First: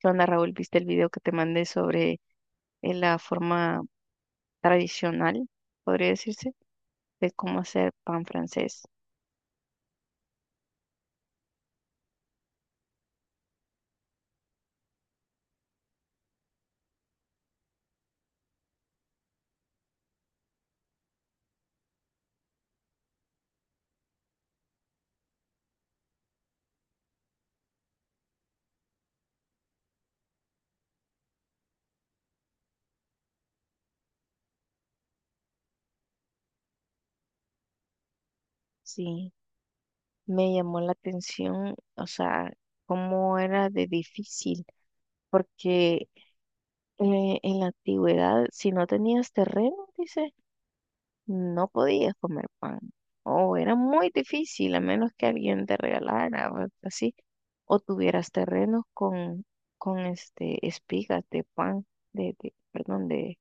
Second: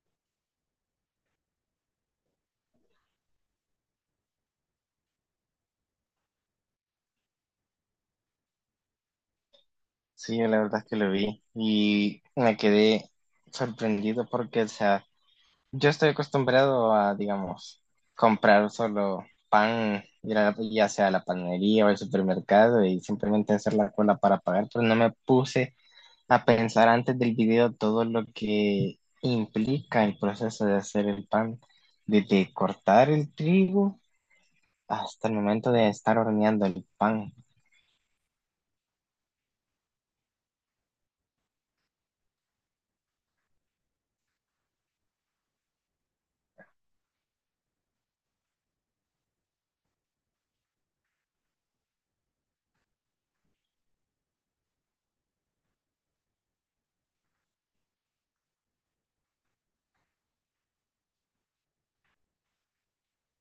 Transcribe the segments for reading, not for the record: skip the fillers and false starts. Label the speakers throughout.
Speaker 1: ¿Qué onda, Raúl? ¿Viste el video que te mandé sobre la forma tradicional, podría decirse, de cómo hacer pan francés?
Speaker 2: Sí, yo la verdad es que lo vi y me quedé sorprendido porque, o sea, yo estoy acostumbrado a, digamos, comprar solo pan, ya sea a la panadería o al supermercado y simplemente hacer la cola para pagar, pero no me puse a pensar antes del video todo lo que implica el proceso de hacer el pan, desde cortar el trigo hasta el momento de estar horneando el pan
Speaker 1: Sí, me llamó la atención, o sea, cómo era de difícil, porque en la antigüedad, si no tenías terreno, dice, no podías comer pan, o era muy difícil, a menos que alguien te regalara, o así, o tuvieras terrenos con, este, espigas de pan, de, perdón, de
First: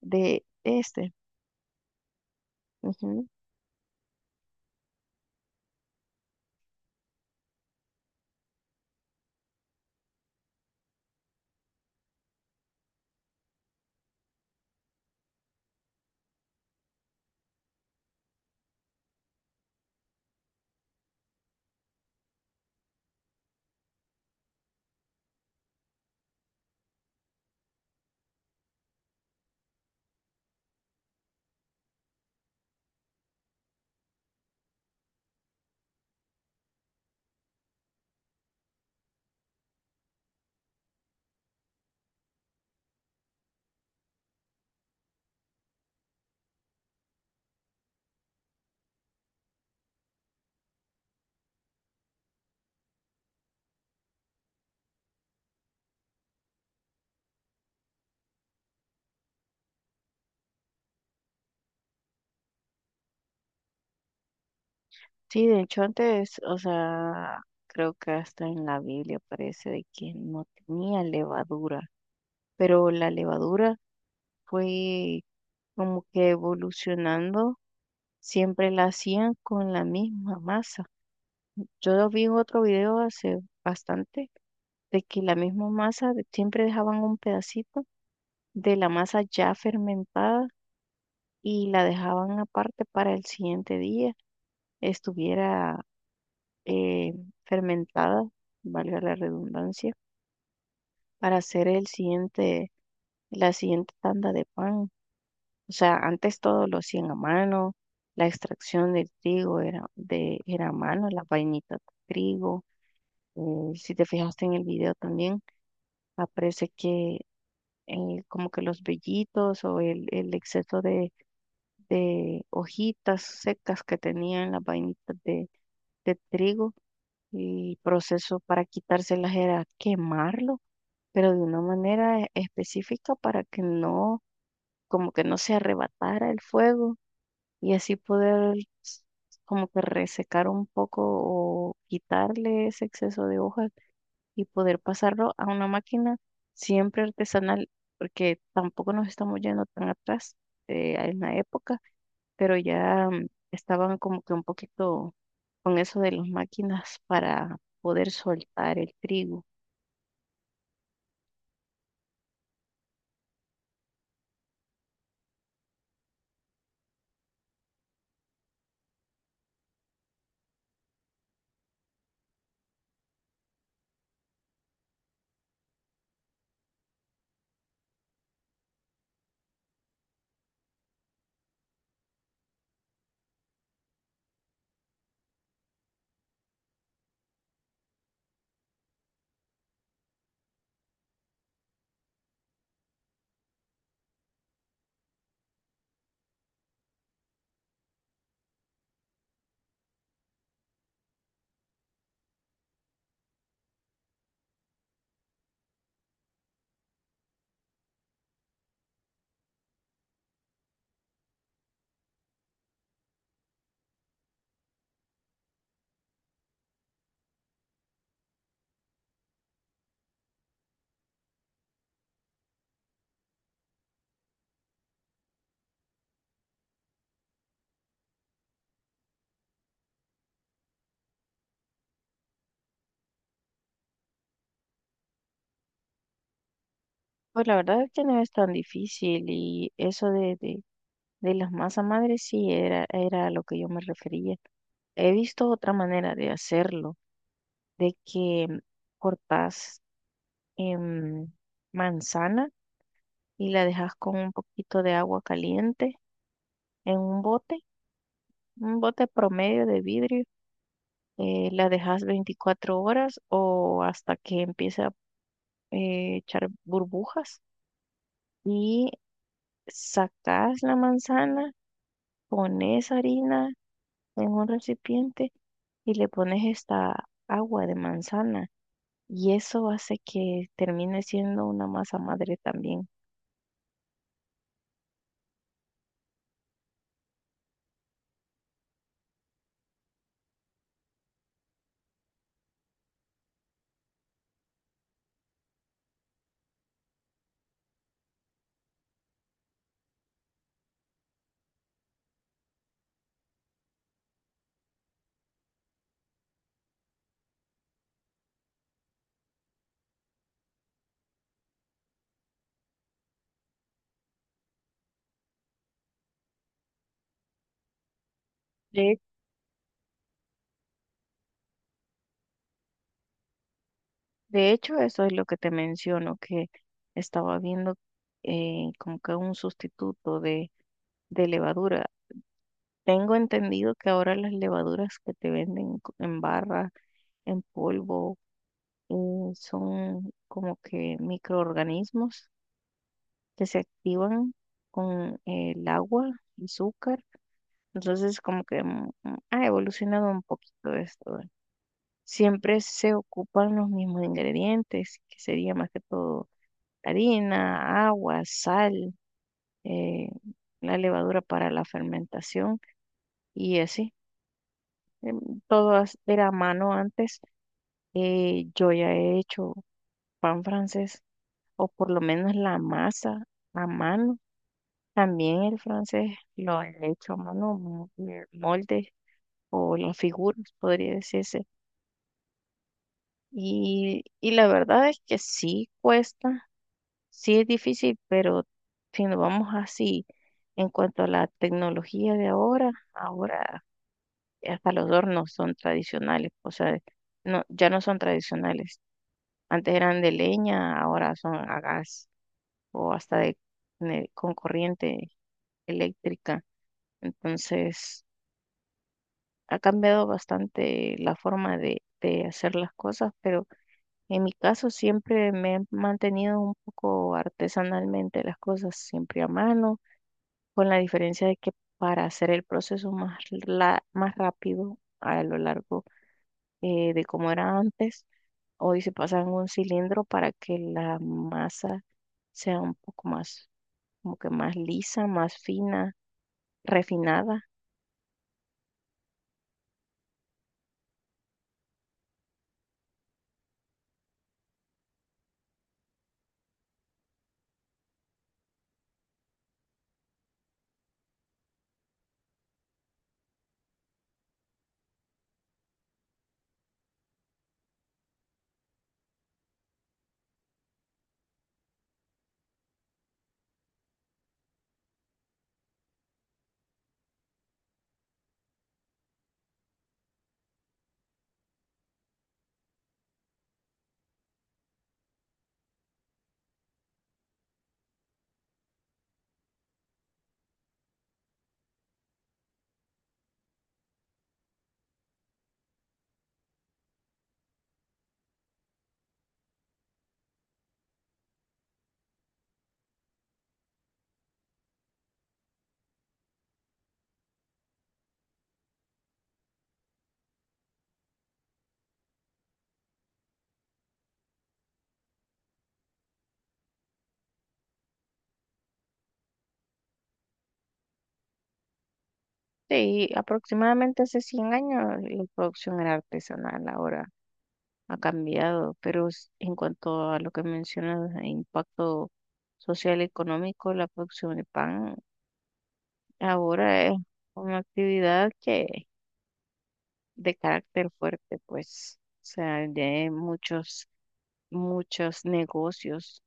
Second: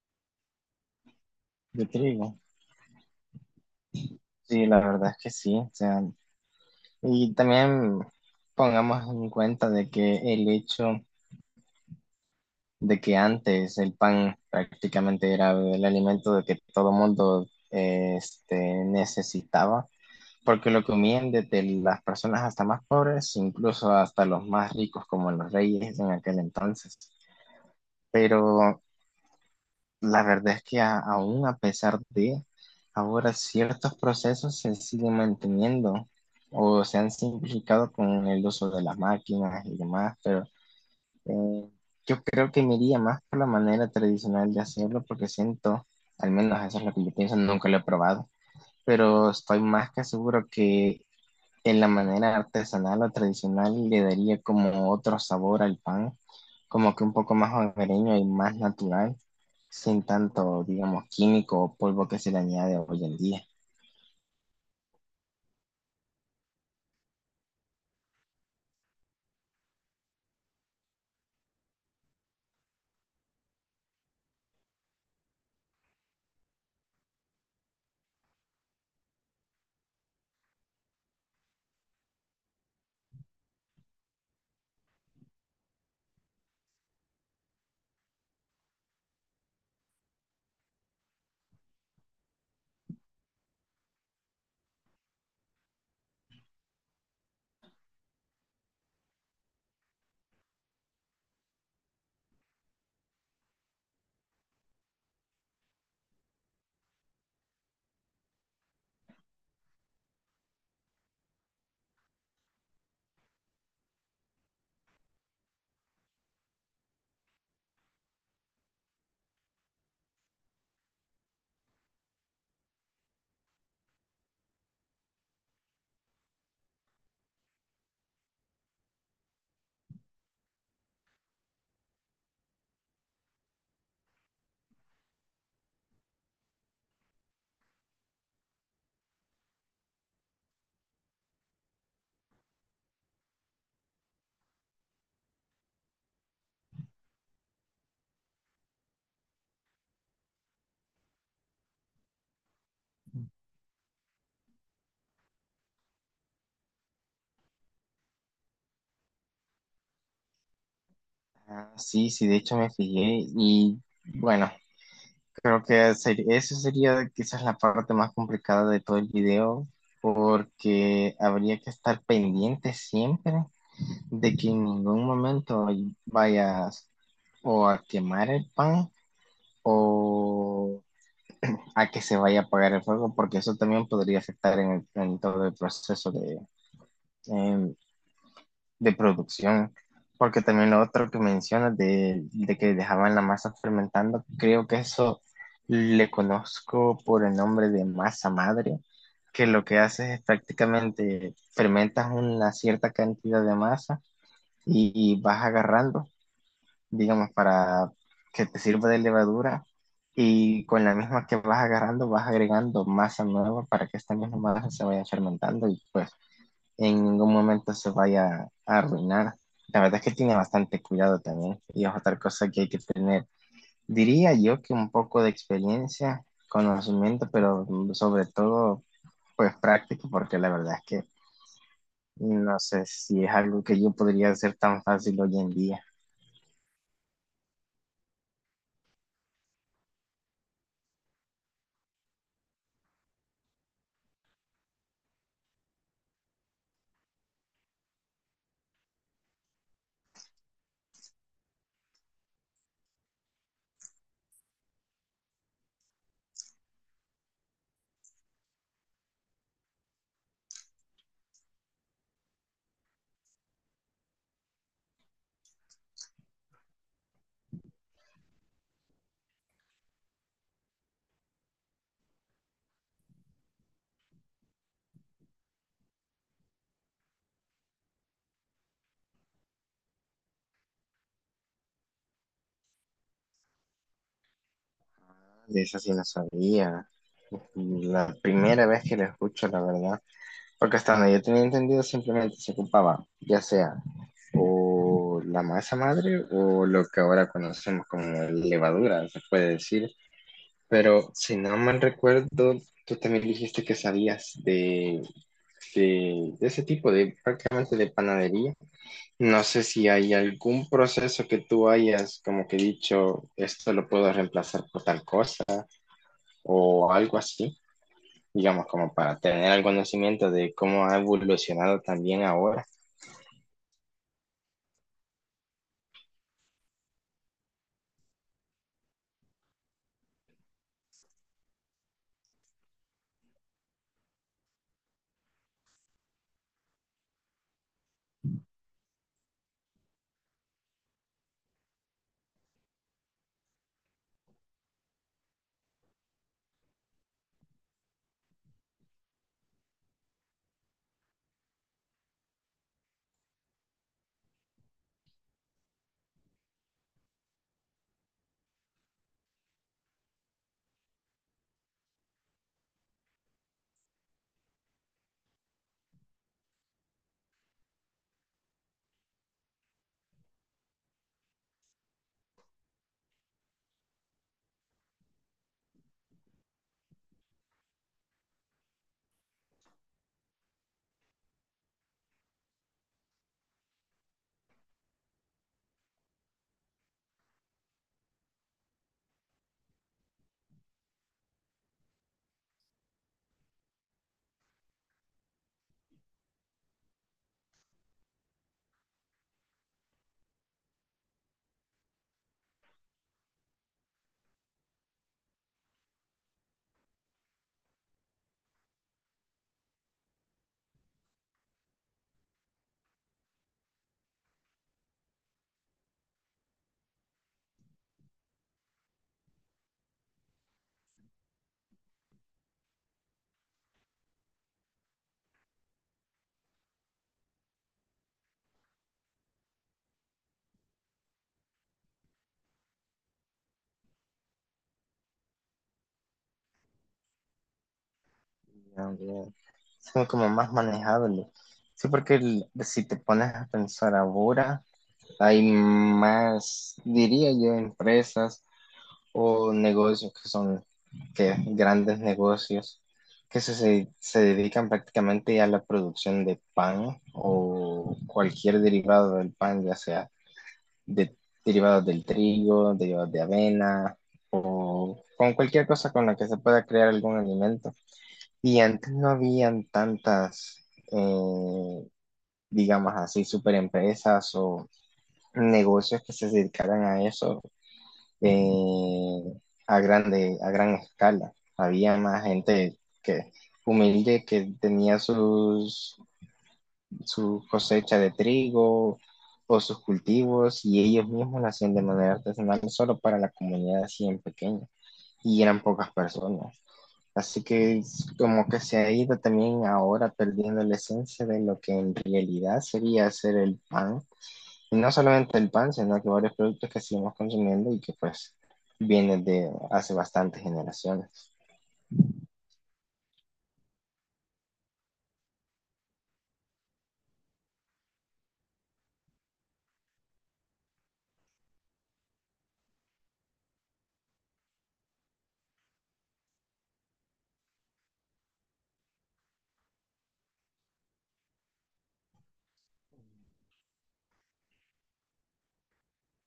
Speaker 1: De este.
Speaker 2: de trigo.
Speaker 1: Ujú.
Speaker 2: Sí, la verdad es que sí, o sea. Y también pongamos en cuenta de que el hecho de que antes el pan prácticamente era el alimento de que todo mundo eh, este, necesitaba, porque lo comían desde las personas hasta más pobres, incluso hasta los más ricos como los reyes en aquel entonces. Pero la verdad es que aún a pesar de ahora ciertos procesos se siguen manteniendo o se han simplificado con el uso de las máquinas y demás, pero eh, yo creo que me iría más por la manera tradicional de hacerlo porque siento, al menos eso es lo que yo pienso, nunca lo he probado, pero estoy más que seguro que de la manera artesanal o tradicional le daría como otro sabor al pan, como que un poco más hogareño y más natural, sin tanto, digamos, químico o polvo que se le añade hoy en día.
Speaker 1: Sí, de hecho antes, o sea, creo que hasta en la Biblia parece de que no tenía levadura, pero la levadura fue como que evolucionando, siempre la hacían con la misma masa. Yo lo vi en otro video hace bastante de que la misma masa de- siempre dejaban un pedacito de la masa ya fermentada y la dejaban aparte para el siguiente día estuviera eh, fermentada, valga la redundancia, para hacer el siguiente, la siguiente tanda de pan. O sea, antes todo lo hacían a mano, la extracción del trigo era, era a mano, la vainita de trigo. Si te fijaste en el video también, aparece que como que los vellitos o el exceso de hojitas secas que tenían las vainitas de trigo, y proceso para quitárselas era quemarlo pero de una manera específica para que no, como que no se arrebatara el fuego y así poder s- como que resecar un poco o quitarle ese exceso de hojas y poder pasarlo a una máquina siempre artesanal, porque tampoco nos estamos yendo tan atrás en la época, pero ya estaban como que un poquito con eso de las máquinas para poder soltar el trigo.
Speaker 2: Ah, sí, sí, de hecho me fijé y bueno, creo que eso sería quizás la parte más complicada de todo el video porque habría que estar pendiente siempre de que en ningún momento vayas o a quemar el pan o a que se vaya a apagar el fuego, porque eso también podría afectar en, en todo el proceso de, em, de producción. Porque también lo otro que mencionas de que dejaban la masa fermentando, creo que eso le conozco por el nombre de masa madre, que lo que hace es prácticamente fermentas una cierta cantidad de masa y vas agarrando, digamos, para que te sirva de levadura y con la misma que vas agarrando vas agregando masa nueva para que esta misma masa se vaya fermentando y pues en ningún momento se vaya a arruinar. La verdad es que tiene bastante cuidado también y es otra cosa que hay que tener. Diría yo que un poco de experiencia, conocimiento, pero sobre todo pues práctico porque la verdad es que no sé si es algo que yo podría hacer tan fácil hoy en día.
Speaker 1: Pues la verdad es que no es tan difícil y eso de, de las masas madres sí era, era a lo que yo me refería. He visto otra manera de hacerlo, de que cortas em, manzana y la dejas con un poquito de agua caliente en un bote promedio de vidrio. Eh, la dejas 24 horas o hasta que empiece a echar burbujas y sacas la manzana, pones harina en un recipiente y le pones esta agua de manzana y eso hace que termine siendo una masa madre también.
Speaker 2: De eso sí no sabía. La primera vez que lo escucho, la verdad, porque hasta donde yo tenía entendido simplemente se ocupaba, ya sea o la masa madre o lo que ahora conocemos como levadura, se puede decir, pero si no mal recuerdo, tú también dijiste que sabías de ese tipo de prácticamente de panadería. No sé si hay algún proceso que tú hayas como que dicho, esto lo puedo reemplazar por tal cosa o algo así, digamos, como
Speaker 1: De,
Speaker 2: para tener el conocimiento de cómo ha evolucionado también ahora.
Speaker 1: de hecho, eso es lo que te menciono, que estaba viendo como que un sustituto de levadura. Tengo entendido que ahora las levaduras que te venden co- en barra, en polvo, eh, son como que microorganismos que se activan con el agua, azúcar. Entonces, como que ha evolucionado un poquito esto, ¿eh? Siempre se ocupan los mismos ingredientes, que sería más que todo harina, agua, sal, eh, la levadura para la fermentación y así. Em, Todo era a mano antes. Yo ya he hecho pan francés, o por lo menos la masa a mano. También el francés lo he hecho a mano, moldes o las figuras, podría decirse. Y la verdad es que sí cuesta, sí es difícil, pero si nos vamos así, en cuanto a la tecnología de ahora, ahora hasta los hornos son tradicionales, o sea, no, ya no son tradicionales. Antes eran de leña, ahora son a gas o hasta de, con corriente eléctrica. Entonces, ha cambiado bastante la forma de hacer las cosas, pero en mi caso siempre me he mantenido un poco artesanalmente las cosas, siempre a mano, con la diferencia de que para hacer el proceso más, más rápido a lo largo de como era antes, hoy se pasa en un cilindro para que la masa sea un poco más, como que más lisa, más fina, refinada.
Speaker 2: Son como más manejables. Sí, porque si te pones a pensar ahora, hay más, diría yo, empresas o negocios que son que, grandes negocios que se dedican prácticamente a la producción de pan o cualquier derivado del pan, ya sea de derivados del trigo, derivados de avena o con cualquier cosa con la que se pueda crear algún alimento. Y antes no habían tantas, eh, digamos así, super empresas o negocios que se dedicaran a eso, eh, a grande, a gran escala. Había más gente que humilde que tenía sus su cosecha de trigo o sus cultivos y ellos mismos lo hacían de manera artesanal solo para la comunidad así en pequeña y eran pocas personas. Así que es como que se ha ido también ahora perdiendo la esencia de lo que en realidad sería hacer el pan. Y no solamente el pan, sino que varios productos que seguimos consumiendo y que pues vienen de hace bastantes generaciones.
Speaker 1: Sí, aproximadamente hace 100 años la producción era artesanal, ahora ha cambiado, pero en cuanto a lo que mencionas, de impacto social y económico, la producción de pan ahora es una actividad que de carácter fuerte, pues, o sea, de muchos, muchos negocios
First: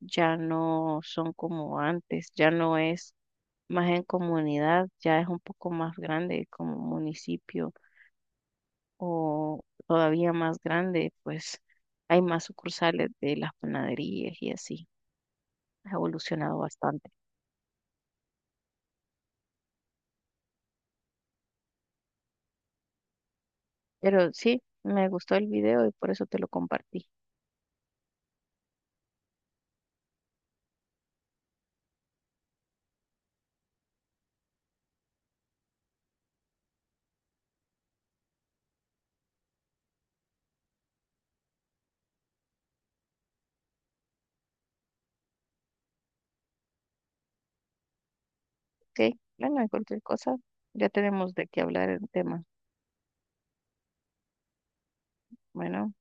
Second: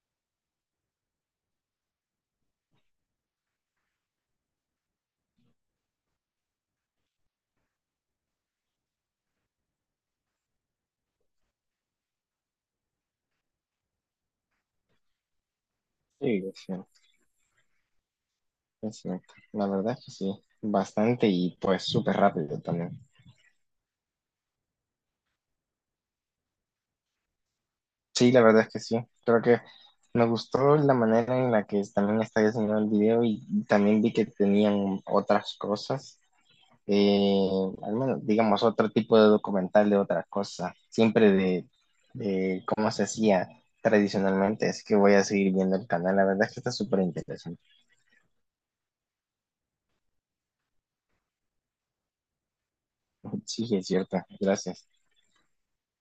Speaker 1: ya no son como antes, ya no es más en comunidad, ya es un poco más grande como municipio o todavía más grande, pues hay más sucursales de las panaderías y así. Ha
Speaker 2: Sí,
Speaker 1: evolucionado
Speaker 2: es cierto,
Speaker 1: bastante.
Speaker 2: es cierto. La verdad es que sí, bastante y pues súper rápido también.
Speaker 1: Pero sí, me gustó el video y por eso te lo compartí.
Speaker 2: Sí, la verdad es que sí. Creo que me gustó la manera en la que también está diseñado el video y también vi que tenían otras cosas, eh, al menos, digamos, otro tipo de documental de otras cosas, siempre de cómo se hacía tradicionalmente. Así que voy a seguir viendo el canal. La verdad es que está súper interesante.
Speaker 1: Ok, bueno, cualquier cosa, ya tenemos de qué hablar el tema.
Speaker 2: Sí, es cierto. Gracias.
Speaker 1: Bueno.